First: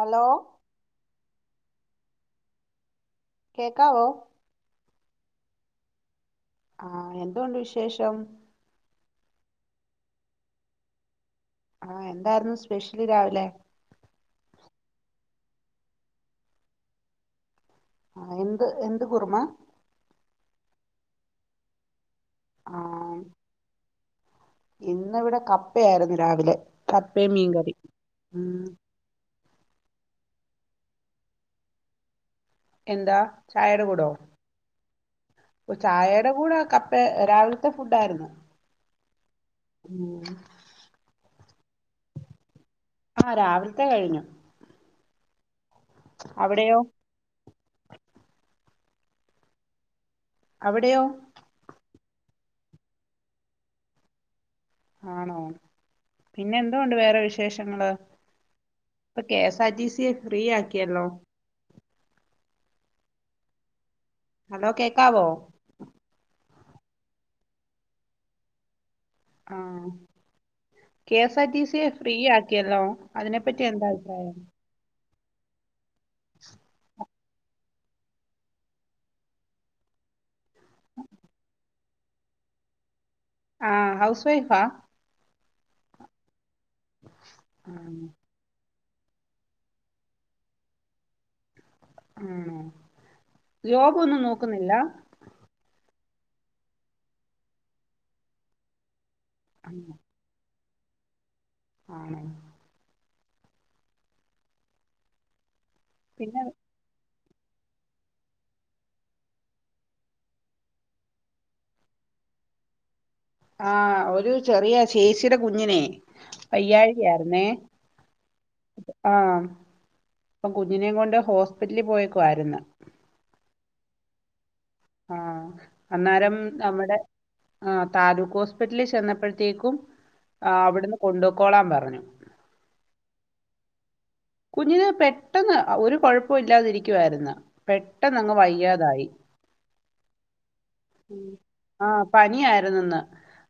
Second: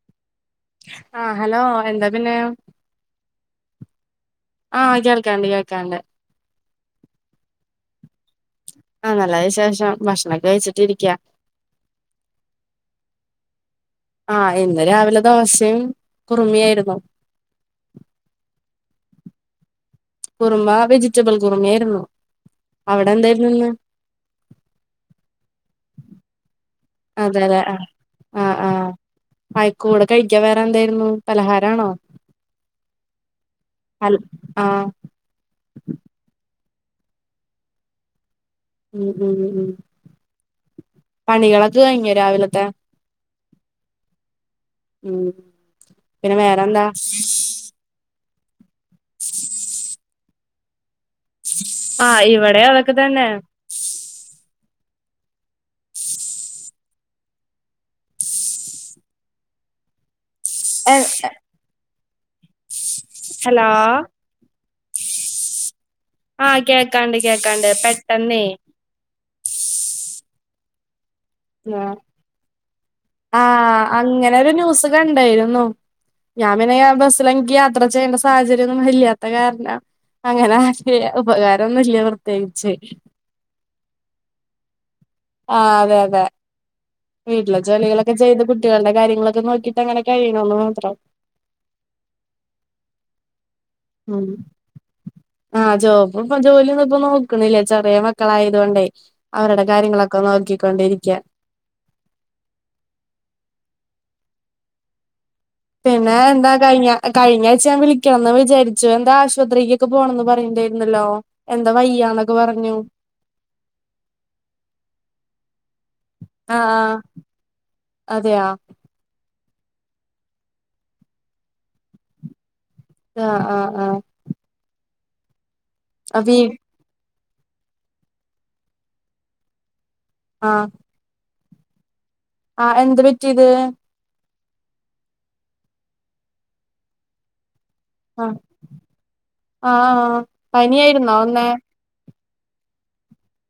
Hello ആഹ് hello എന്താ പിന്നെ? കേക്കാവോ ആഹ് കേൾക്കാണ്ട് കേൾക്കാണ്ട് ആഹ് എന്തോണ്ട് വിശേഷം ആഹ് നല്ല വിശേഷം ഭക്ഷണൊക്കെ കഴിച്ചിട്ടിരിയ്ക്കാ ആഹ് എന്തായിരുന്നു സ്പെഷ്യല് രാവിലെ? ആഹ് ഇന്ന് രാവിലെ ദോശയും കുറുമയും ആയിരുന്നു ആഹ് എന്ത് എന്ത് കുറുമ കുറുമ വെജിറ്റബിൾ കുറുമ ആയിരുന്നു ആ അവിടെന്തായിരുന്നു ഇന്ന് ഇന്നിവിടെ കപ്പ ആയിരുന്നു രാവിലെ കപ്പയും അതെലെ മീൻകറി ആഹ് ആഹ് ഉം ആഹ് ആയിക്കൂടെ കഴിക്കാ വേറെ എന്തായിരുന്നു പലഹാരാണോ? എന്താ ചായേടെ കൂടോ? അൽ ആഹ് ഓഹ് ചായേടെ കൂടെ കപ്പേ രാവിലത്തെ ഫുഡ് ആയിരുന്നു ഉം ഉം ഉം പണികളൊക്കെ കഴിഞ്ഞോ രാവിലത്തെ? ആഹ് രാവിലത്തെ കഴിഞ്ഞു ഉം പിന്നെ അവിടെയോ വേറെന്താ? [unintelligible] അവിടെയോ? ആഹ് ഇവിടേം അതൊക്കെ തന്നെ ആണോ പിന്നെ എന്തോ ഉണ്ട് വേറെ വിശേഷങ്ങള്? ഇപ്പ K S R T C free എ ആക്കിയല്ലോ ഹലോ ഹലോ കേക്കാവോ ആഹ് കേൾക്കാണ്ട് കേക്കാണ്ട് പെട്ടെന്നേയ് ആഹ് കെ എസ് ആർ ടി ആ സിയെ ഫ്രീ ആക്കിയല്ലോ അതിനെപ്പറ്റി എന്താ അഭിപ്രായം? വേണ്ടായിരുന്നു ഞാൻ പിന്നെ ആ [unintelligible] [unintelligible] യാത്ര ചെയ്യേണ്ട സാഹചര്യം ഒന്നും ഇല്ലാത്ത കാരണം അങ്ങനെ ആക്കിയേ ഉപകാരോന്നും ഇല്ല പ്രത്യേകിച്ച് ആഹ് ഹൗസ് വൈഫാ ആഹ് അതെ അതെ വീട്ടിലെ ആണോ ജോലികളൊക്കെ ചെയ്ത് കുട്ട് കുട്ടികളുടെ കാര്യങ്ങളൊക്കെ നോക്കിട്ട് അങ്ങനെ കഴണണൂന്ന് മാത്രം ആണോ ജോബ് ഒന്നും ഉം നോക്കുന്നില്ല ആഹ് ജോബ് ഇപ്പം ജോലിയൊന്നും ഇപ്പോ നോക്കണില്ലേ ചെറിയ മക്കളായതു കൊണ്ടേയ് അവരുടെ കാര്യങ്ങളൊ ക്കെ നോക്കിക്കൊണ്ട് ഇരിക്കാ ആണോ പിന്നെ എന്താ കഴിഞ്ഞോ? കഴിഞ്ഞാഴ്ച ഞാൻ വിളിക്കാന്ന് വിചാരിച്ചു. എന്താ ആശുപത്രീക്കൊക്കെ പോണന്ന് പറയുണ്ടായിരുന്നല്ലോ. എന്താ വയ്യാന്നൊക്കെ പറഞ്ഞു. ആഹ് ഒരു ചെറിയ ചേചിയുടെ കുഞ്ഞിനെ. ആഹ് ആഹ് വയ്യാഴിക ആയിരുന്നെ. അതെയാ ആഹ്. അപ്പം കുഞ്ഞിനേം കൊണ്ട് ഹോസ്പിറ്റലിൽ പോയേക്ക്വായിരുന്നു. ആഹ് ആഹ് ആഹ് ആഹ് അവി അന്നേരം നമ്മടെ. ആഹ് താലൂക്ക് ഹോസ്പിറ്റലിൽ ചെന്നപ്പഴത്തേക്കും. ആഹ് അവിടുന്ന് കൊണ്ടൊക്കോളാൻ പറഞ്ഞു. ആഹ്. എന്ത് പറ്റീത്. കുഞ്ഞിന് പെട്ടെന്ന് ഒരു കൊഴപ്പോം ഇല്ലാതിരിക്കുവാരുന്ന്. പെട്ടന്നങ്ങ് ആഹ് വയ്യാതായി. ആഹ് പനിയായിരുന്നോ ഉം വന്നേ ആഹ്. പനിയാരുന്നെന്ന്.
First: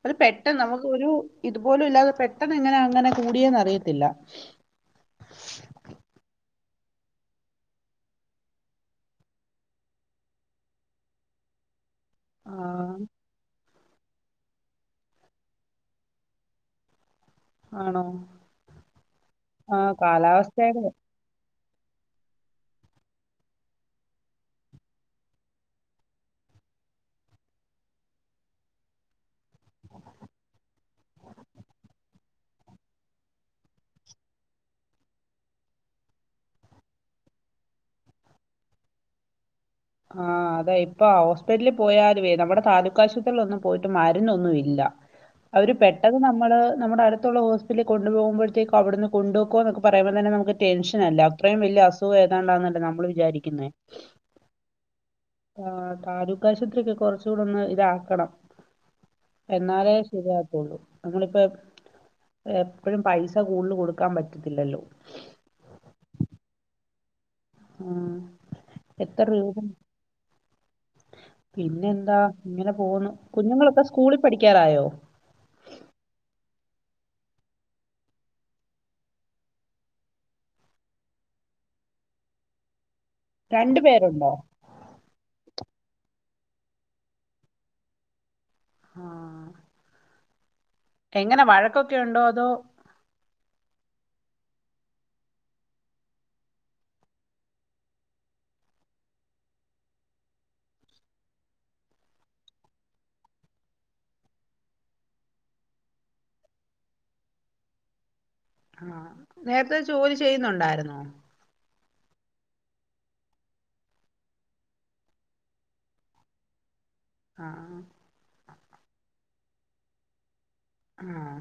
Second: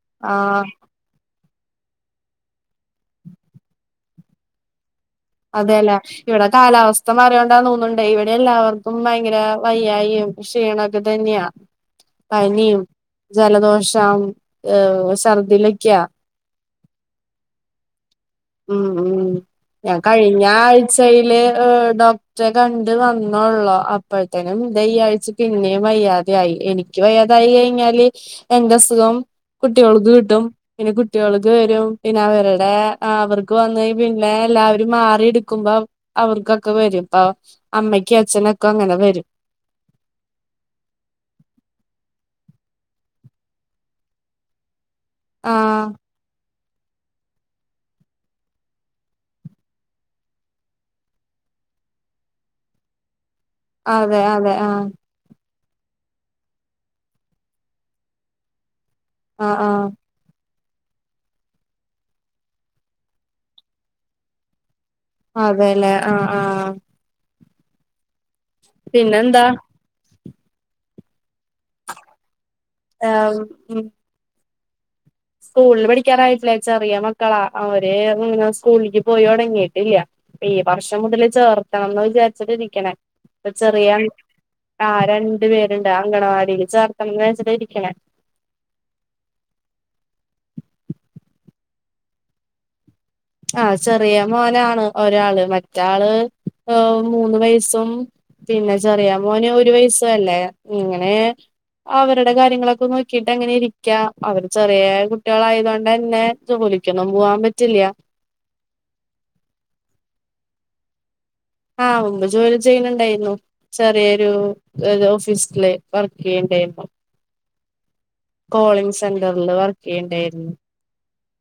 അത് പെട്ടെന്ന് ആഹ് നമുക്ക് ഒരു ഇതുപോലും ഇല്ലാതെ പെട്ടെന്ന് എങ്ങനാ അങ്ങനെ കൂടിയേന്ന് അറിയത്തില്ല. അതേ ലൊ ഇവിടെ കാലാവസ്ഥ മാറ്യോണ്ടാ തോന്ന്ണ്ടെ. ഇവിടെ എല്ലാവർക്കും ഭയങ്കര വയ്യായിം ക്ഷീണൊക്കെ തന്ന്യെ. ആ പനിം ജലദോഷം ഏഹ് ഛർദിനിക്ക്യ ആണോ ഉം ഉം ആ ഞാൻ കഴിഞ്ഞാ കാലാവസ്ഥയുടെ ആഴ്ചയില് ഡോ ക്ടെ കണ്ട് വന്നൊള്ളു. അപ്പഴത്തേനും ദെ ഈ ആഴ്ച പിന്നേം വയ്യാതെ ആയി എനി ക്യ് വയ്യാതായി കഴിഞ്ഞാല് എന്റെ അസുഖം കുട്ട്യോൾക്ക് കിട്ടും. പിന്നെ കുട്ട്യോൾക്ക് വെരും. പിന്നെ അവരുടെ ആഹ് അവർക്ക് വന്നാ പിന്നെ എല്ലാരും മാറി ഇടുക്കുമ്പം അവർക്കൊക്കെ വെരും ഇപ്പ അമ്മയ്ക്കും അച്ഛനൊക്കെ അങ്ങനെ വെരും. ആഹ് അതെ ഇപ്പൊ ഹോസ്പിറ്റല്ല് പോയാലുവെ നമ്മടെ താലൂക്ക് ആശുപത്രീലൊന്നും പോയിട്ട് മരുന്നൊന്നും ഇല്ല. ആ അവര് പെട്ടെത് നമ്മള് നമ്മുടെ അടുത്തുള്ള ഹോ സ്പിറ്റലില് കൊണ്ടു പോകുമ്പഴത്തേക്കും അവ്ട്ന്ന് കൊണ്ടോകോന്നൊക്കെ പറയുമ്പം തന്നെ നമക്ക് ടെൻഷനല്ലെ. അത്രേം വല്യ അസു സുഖേതാണ്ടാന്നല്ലെ നമ്മള് വിചാരിക്കുന്നെ. അതെ അതെ ആഹ് ആഹ് താലൂക്ക് ആശുപത്രി ഒക്കെ കൊർച്ചൂടെ ഒന്ന് ഇതാക്കണം ആ ആ എന്നാലെ. ശെരിയാവത്തൊള്ളു. ഞമ്മളിപ്പൊ എപ്പഴും പൈസ കൂടുല് കൊടുക്കാൻ പറ്റത്തില്ലല്ലൊ. അതേലെ ആഹ് ആഹ് ആഹ് എത്ര പിന്നെന്താ രൂപം. പിന്നെ എന്താഇങ്ങനെ പോന്നു. കുഞ്ഞുങ്ങളൊക്കെ സ്കൂളി പഠിക്കാറായോ. സ്കൂൾല് പഠിക്ക്യാറായിട്ടില്ല. ചെറിയ മക്കളാ. അവര് ഇങ്ങനെ സ്കൂള്ക്ക് പോയൊടങ്ങീട്ടില്ല. ഈ വർഷം മുതല് ചേർക്കണംന്ന് വിചാരിച്ചിട്ട് ഇരിക്ക്ണെ. ഇപ്പം രണ്ടു ചെറീയം. പേരുണ്ടോ ആഹ് രണ്ട് പേര്ണ്ട്. അങ്കണവാടീല് ചേർക്കണംന്ന് വെച്ചിട്ടാ ഇരിക്ക്ണെ. ആഹ്. എങ്ങനെ വഴക്കൊക്കെ ഇണ്ടോ അതോ. ആഹ് ചെറിയ മോനാണ്. ഒരാള് മറ്റാള് ഏഹ് മൂന്ന് വയസും. പിന്നെ ചെറിയ മോന് ഒരു വയസു അല്ലെ. ഇങ്ങനെ. അവര്ടെ കാര്യങ്ങളൊക്കെ നോക്കീട്ട് അങ്ങനെ ഇരിക്ക്യാ. അവര് ചെറ്യേ കുട്ട്യേളായതോണ്ടെന്നെ ജോലിക്കൊന്നും പോവാൻ പറ്റില്ല. ആഹ്. നേര്ത്തെ ജോലി ചെയ്യുന്നുണ്ടായിരുന്നോ. ആഹ് മുമ്പ് ജോലി ചെയ്യുന്നുണ്ടായ്ന്നു. ചെറ്യേ ഒരു ഓഫീസ്ല് വർക്ക് ചെയ്യ്ണ്ടായിന്നു. ആഹ് ആഹ് കോളിംഗ് സെന്റർല് വർക്കെയ്യ്ണ്ടേർന്നു ആഹ്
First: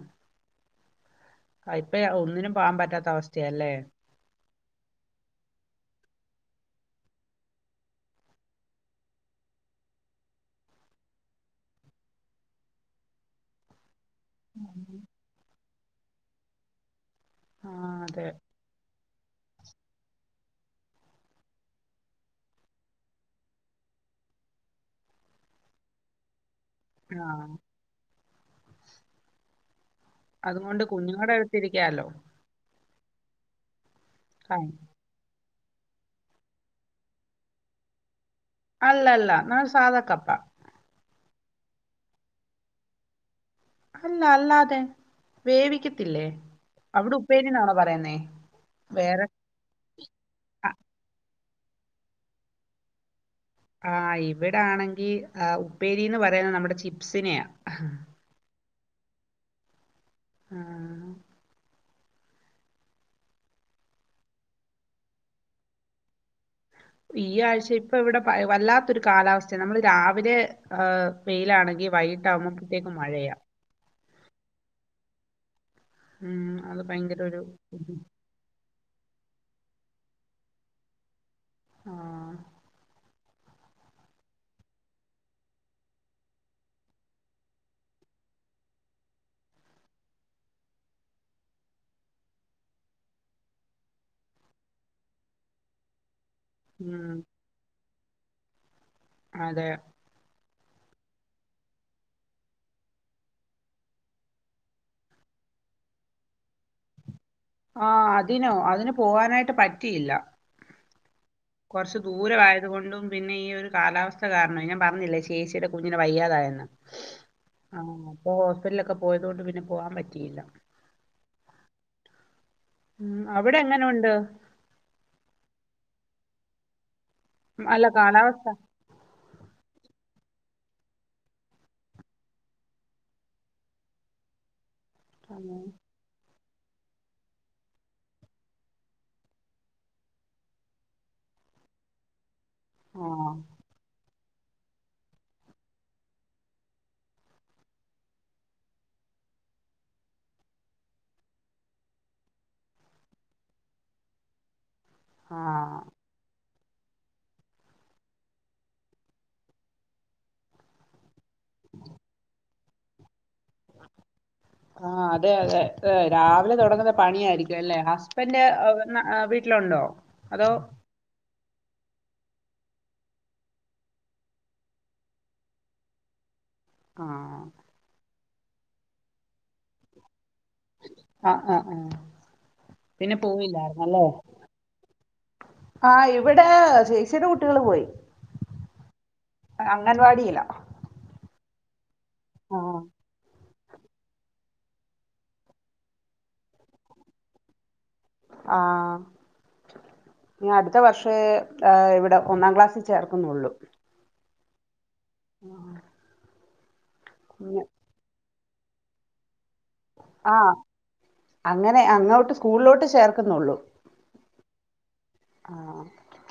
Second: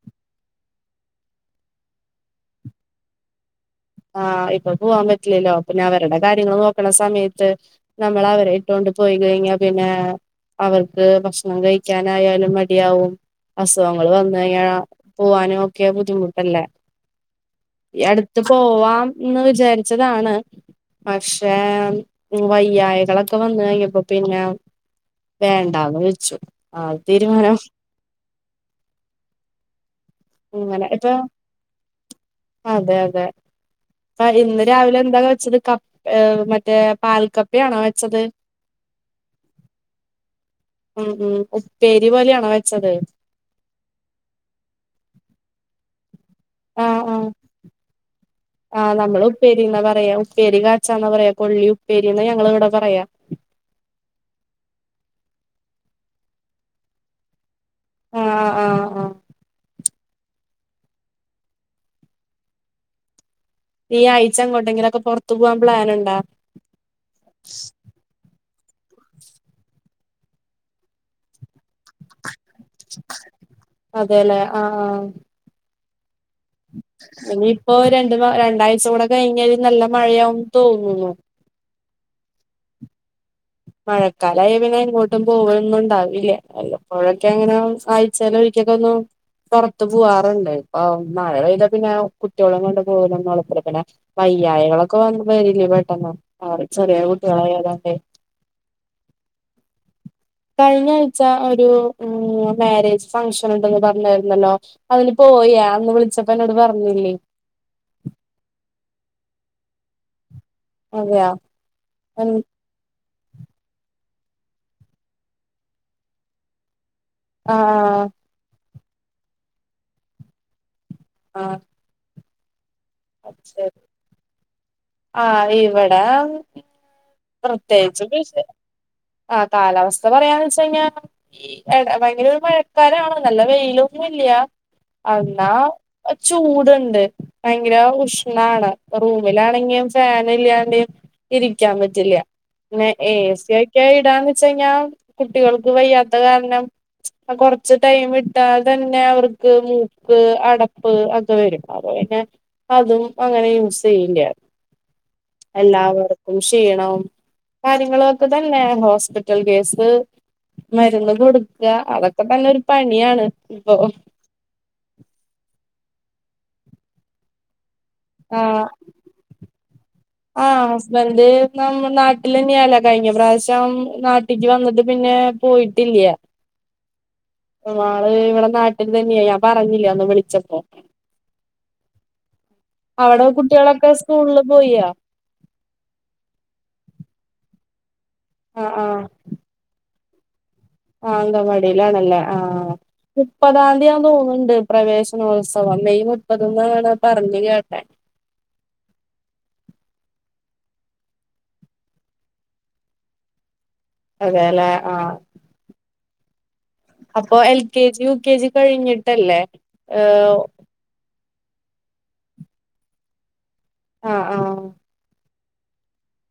അത് ഇപ്പം ഒന്നിനും പോവാൻ പറ്റാത്ത അവസ്ഥയല്ലേ ആഹ് ഇപ്പൊ പോവാൻ പറ്റില്ലല്ലോ പിന്നെ അവര്ടെ കാര്യങ്ങള് നോക്ക്ണ സമയത്ത് നമ്മളെ അവരെ ഇട്ടോണ്ട് പോയിക്കയിഞ്ഞാ പിന്നെ അവർക്ക് ഭക്ഷണം കഴിക്ക്യാനായാലും മടിയവും അസുഖങ്ങള് വന്ന് കഴിഞ്ഞാ പോവാനൊക്കെ ബുദ്ധിമുട്ടല്ല ആ ഈ അതെ അട്ത്ത് പോവാം എന്ന് വിചാരിച്ചതാണ് പക്ഷേ വയ്യായികളൊക്കെ വന്ന് കഴിഞ്ഞപ്പോ പിന്നെ വേണ്ടന്ന് വെച്ചു ആഹ് ആ തീരുമാനം അതുകൊണ്ട് അങ്ങനെ ഇപ്പൊ കുഞ്ഞുങ്ങടെ അടുത്തരിക്കാലോ അതെ അതെ അപ്പ ആ, ഇന്ന് രാവിലെ എന്താ വെച്ചത് കപ്പ മറ്റേ പാൽ കപ്പയാണോ വെച്ചത് അല്ല അല്ല ഞാൻ സാധ കപ്പ ഉം ഉം ഉപ്പേരി പോലെയാണോ വെച്ചത് അല്ല അല്ലാതെ വേവിക്കത്തില്ലേ ആഹ് അവിടെ ആഹ് ഉപ്പേരിന്നാണോ പറയുന്നേ ആഹ് വേറെ നമ്മള് ഉപ്പേരിന്നാ പറയാ ഉപ്പേരി ആ കാച്ചാന്നാ പറയാ കൊള്ളി ഉപ്പേരീന്ന് ഞങ്ങള് ഇവിടെ പറയാ ആഹ് ഇവിടെ ആണെങ്കി ആഹ് ഉപ്പേരീന്ന് പറയുന്നത് നമ്മടെ ചിപ്സിനെയ ആഹ് ആഹ് ആഹ് ആഹ് ഈ ആഴ്ച എങ്ങോട്ടെങ്കിലൊക്കെ പൊറത്തു പൂവാൻ പ്ലേൻണ്ടാ ഈ ആഴ്ച ഇപ്പവിടെ വല്ലാത്തൊരു കാലാവസ്തേ നമ്മള് രാവിലെ ഏ വെയിലാണെങ്കി വൈകിട്ടാവുമ്പോ അതേലേ ആആഹ് ഉം, അത് ഭയങ്കര ഒരു ഇനിയിപ്പോ ഉം, രണ്ട് മാ രണ്ടാഴ്ച കൂടെ കഴിഞ്ഞഴ്‌ നല്ല മഴയാവും തോന്നുന്നു ആഹ് മഴക്കാലായാ പിന്നെ എങ്ങോട്ടും പോവലൊന്നുംണ്ടാവില്ല വല്ലപ്പോഴൊക്കെ ഇങ്ങനെ ആയ്ച്ചേലൊരിക്കെക്കൊന്ന് പൊറത്ത് പൂവാറ്ണ്ട് ഇപ്പൊ മഴ പെയ്ത പിന്നെ കുട്ട്യോളേം കൊണ്ട് പോവലൊന്നും [unintelligible] പിന്നെ വയ്യായികളൊക്കെ വന്ന വരില്ലേ പെട്ടെന്ന് അവർ ചെറിയ ഉം, കുട്ടികളായതോണ്ടേ അതെ കഴിഞ്ഞ ആഴ്ച ഒരു ഉം മാരേജ് ഫങ്ഷൻ ഉണ്ടെന്ന് പറഞ്ഞായിരുന്നല്ലോ അതിന് പോയാ അന്ന് വിളിച്ചപ്പൊ എന്നോട് പറഞ്ഞില്ലേ ആഹ് അതിനോ അതിന് പോവാനായിട്ട് പറ്റിയില്ല അതെയാ കൊറച്ച് ആഹ് ദൂരവായ ത്കൊണ്ടും പിന്നെ ഈ ഒരു കാലാവസ്ഥ കാരണം ഞാൻ പറഞ്ഞില്ലേ ചേച്ചിടെ കുഞ്ഞിന് വയ്യാതായെന്ന് ആഹ്‌ ആഹ് അപ്പൊ ഹോസ്പിറ്റ്ലൊക്കെ പോയതോണ്ട് പിന്നെ പോവാൻ പറ്റിയില്ല ആഹ് ഉം അത് അവ്ടെ ശരി എങ്ങനെ ഉണ്ട് ആഹ് ഇവെടാ അല്ല പ്രത്യേകിച്ച് [unintelligible] കാലാവസ്ഥ ആഹ് കാലാവസ്ഥ പറയാന്ന് വെച്ച് കഴിഞ്ഞാ ഈ എട ഭയങ്കരൊരു മഴക്കാലാണ് നല്ല വെയിലൊന്നും ഇല്ല്യാ എന്നാ ചൂട്ണ്ട് ഭയങ്കര ഉഷ്ണാണ് പ്പൊ റൂമിലാണെങ്ങിം ഫാൻ ഇല്ല്യാണ്ടേ ഇരിക്കാൻ പ റ്റില്ല പിന്നെ ഏ ആഹ് സി ഒക്കെ ഇടാന്ന് വെച്ചെയ്‌ഞ്ഞാ കുട്ടികൾക്ക് വയ്യാത്ത കാരണം ആ കൊറച്ച് ടൈം ഇട്ടാൽ തന്നെ അവർക്ക് മൂക്ക് അടപ്പ് അ ക്കെ വരും അപ്പൊ പിന്നെ അതും അങ്ങനെ യൂസ് ചെയ്യില്ല്യ ആഹ് എല്ലാവർക്കും ക്ഷീണം കാര്യങ്ങളൊക്കെ തന്നേ ഹോസ്പിറ്റൽ കേസ് മര്ന്ന് കൊട്ക്കാ അതൊക്കെ തന്നെ ഒരു പണിയാണ് ഇപ്പൊ ആഹ് അതെ അതെ ഏഹ് രാവിലെ തൊടങ്ങ്ന്ന പണിയായിരിക്കും അല്ലേ ഹസ് ബന്റ് എ ആഹ് നാ ഏ വീട്ടിലുണ്ടോ അതോ ബന്റ് നമ്മ നാട്ടിലന്നെയാണ് കഴിഞ്ഞ പ്രാവശ്യം നാട്ടിക്ക് വന്ന്ട്ട് പിന്നേ പോയിട്ടില്ല്യ ആഹ് ആള് ഇവടെ നാട്ടിൽ തന്നെയാ ഞാൻ പറഞ്ഞില്ലേ അന്ന് വിളിച്ചപ്പോ ആഹ് ആഹ് ആഹ് പിന്നെ അവടെ കുട്ട്യേളെക്കെ പോയില്ലായിരുന്നല്ലേ സ്കൂള്ല് പോയ്യാ ആഹ് ഇവിടേ ചേച്ചിടെ കുട്ടികള് പോയി ആഹ് ആഹ് അംഗൻവാടിയിലാ ആഹ് അംഗൻവാടിയിലാണല്ലേ ആഹ് മുപ്പതാംന്തിയാ തോന്ന്ണ്ട് പ്രവേശനോത്സവം മെയ് മുപ്പത് ന്നാണ് പറഞ്ഞ് കേട്ടേ ആഹ് ഇഞ് അട്ത്ത വർഷേ ഏഹ് ഇവിടെ ഒന്നാം ക്ലാസ്സിൽ ചേർക്കുന്നൊള്ളു അതേലേ ആഹ് ആഹ്‌ അപ്പൊ L K G U K G കഴിഞ്ഞിട്ടല്ലേ. ഏഹ് ആഹ് അങ്ങനെ അങ്ങോട്ട് സ്കൂളിലോട്ട് ചേർക്കുന്നുള്ളു. ആഹ് ആഹ്. ആഹ്.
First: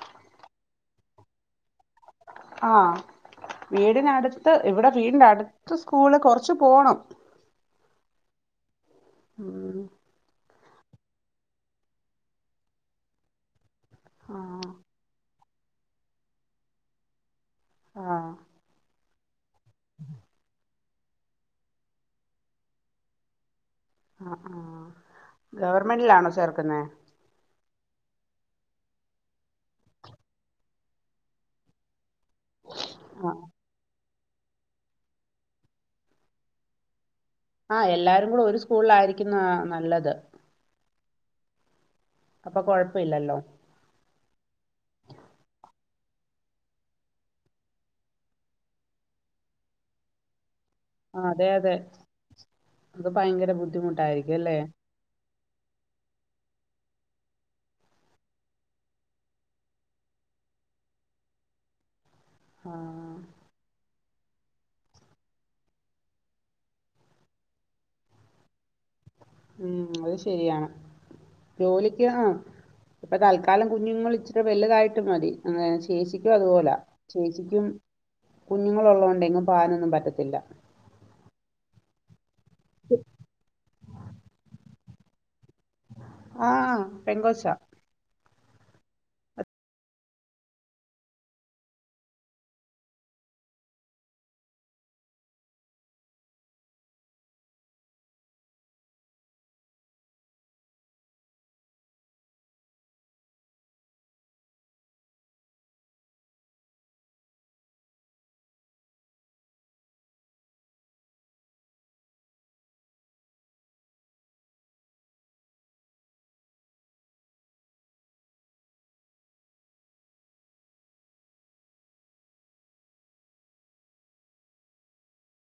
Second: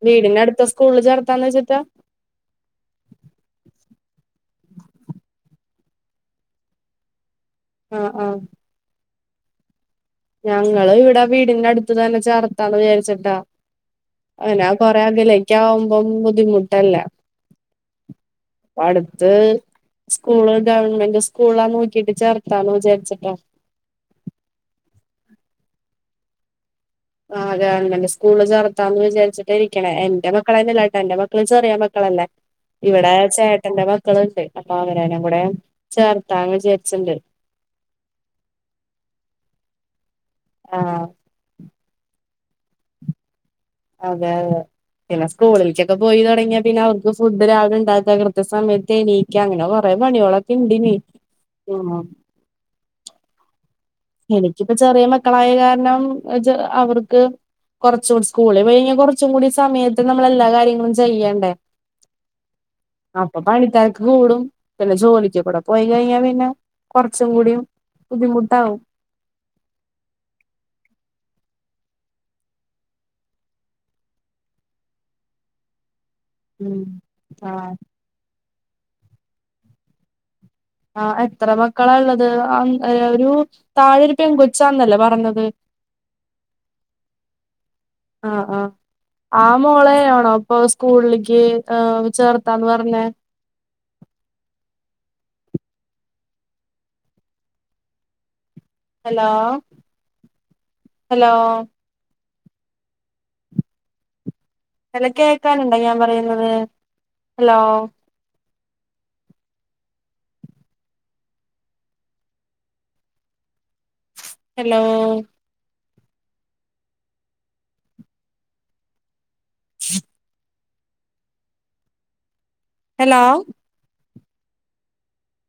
വീടിന്നടുത്തെ സ്കൂളില് ചേർത്താലോച്ചിട്ടാ. ആഹ് വീടിനടുത്ത് ഇവിടെ വീടിന്റെ അടുത്ത് സ്കൂള് കൊറച്ച് പോണം. ആഹ് ആഹ്. ഉം. ഞങ്ങള് ഇവിടെ വീടിന്റെ അടുത്ത് തന്നെ ചേർത്താന്ന് വിചാരിച്ചിട്ടാ. അ [unintelligible] ആഹ് കൊറെ അകലേക്ക ആവുമ്പം ബുദ്ധിമുട്ടല്ലേ. ആഹ് അടുത്ത് സ്കൂള് ഗവൺമെന്റ് സ് കൂളാ നോക്കിയിട്ട് ചേർത്താലോ വിചാരിച്ചിട്ട. ആഹ് ആഹ്. ഗവർമെൻറിലാണോ ചേർക്കുന്നേ. ആഹ് ഗവൺമെന്റ് സ്കൂള് ചേർത്താന്ന് വിചാരിച്ചിട്ട ഇരിക്കണേ എന്റെ മക്കളെന്നല്ലട്ട എന്റെ മക്കള് ചെറിയ മക്കളല്ലേ. ഇവിടെ ആഹ് ചേട്ടന്റെ മക്കള്ണ്ട് അവനേനിംകൂടെ ചേർത്താന്ന് വിചാരിച്ചിണ്ട്. ആഹ് എല്ലാവരും കൂടെ ഒരു സ്കൂളിലായിരിക്കുന്നതാ നല്ലത്. ആഹ്. അപ്പൊ കൊഴപ്പ ഇല്ലല്ലോ. അതെ അതെ. പിന്നെ സ്കൂളിൽക്കൊക്കെ പോയി തൊടങ്ങിയാ പിന്നെ അവർക്ക് ഫുഡ് രാവിലെ ഇണ്ടാക്ക കൃത്യ സമയത്തേണീ ക്ക അങ്ങനെ കൊറേ പണേളൊക്കെണ്ടിനി. ആഹ് അതെ അതെ അത് ഭയങ്കര ബുദ്ധിമു എനിക്കിപ്പ ചെറിയ മക്കളായ കാരണം ചെ അവർക്ക്. കൊർച്ചും സ്കൂളിൽ കഴിഞ്ഞ കൊർച്ചും കൂടി സമയത്ത് നമ്മള് എല്ലാ കാര്യങ്ങളും ചെയ്യണ്ടേ. ആഹ്. പണിത്തരക്ക് കൂടും പിന്നെ ജോലിക്ക് കൂടെ പോയി കഴിഞ്ഞാ പിന്നെ കൊർച്ചും കൂടിം. ബുദ്ധിമുട്ടാവും. ഉം അയ് ശരിയാണ്. ജോലിക്ക് ആഹ് ഇപ്പൊ തൽക്കാലം കുഞ്ഞുങ്ങൾ ഇച്ചിരി വലുതായിട്ട് മതി അങ്ങനെ ചെ ചേച്ചിക്കും അതുപോല ഉം ചേച്ചിക്കും ആഹ് കുഞ്ഞുങ്ങളുള്ളോണ്ടെയ് എങ്ങും പോവാനൊന്നും പറ്റത്തില്ല. ആഹ് എത്ര മക്കളാ ഇള്ളത് അം ഒരു താഴെരുപെൻകൊച്ചാന്നല്ലേ പറഞ്ഞത്. ആഹ് പെൺകൊച്ച. ആഹ് ആഹ്. ആഹ് മോളെയാണോ ഇപ്പൊ സ്കൂളിക്ക് ഏഹ് ചേർത്താന്ന് പർഞ്ഞേ. Hello hello. ഹലോ കേക്കാനുണ്ടോ ഞാൻ പറയുന്നത് ഹലോ. ഹലോ. [inaudible] ഹലോ.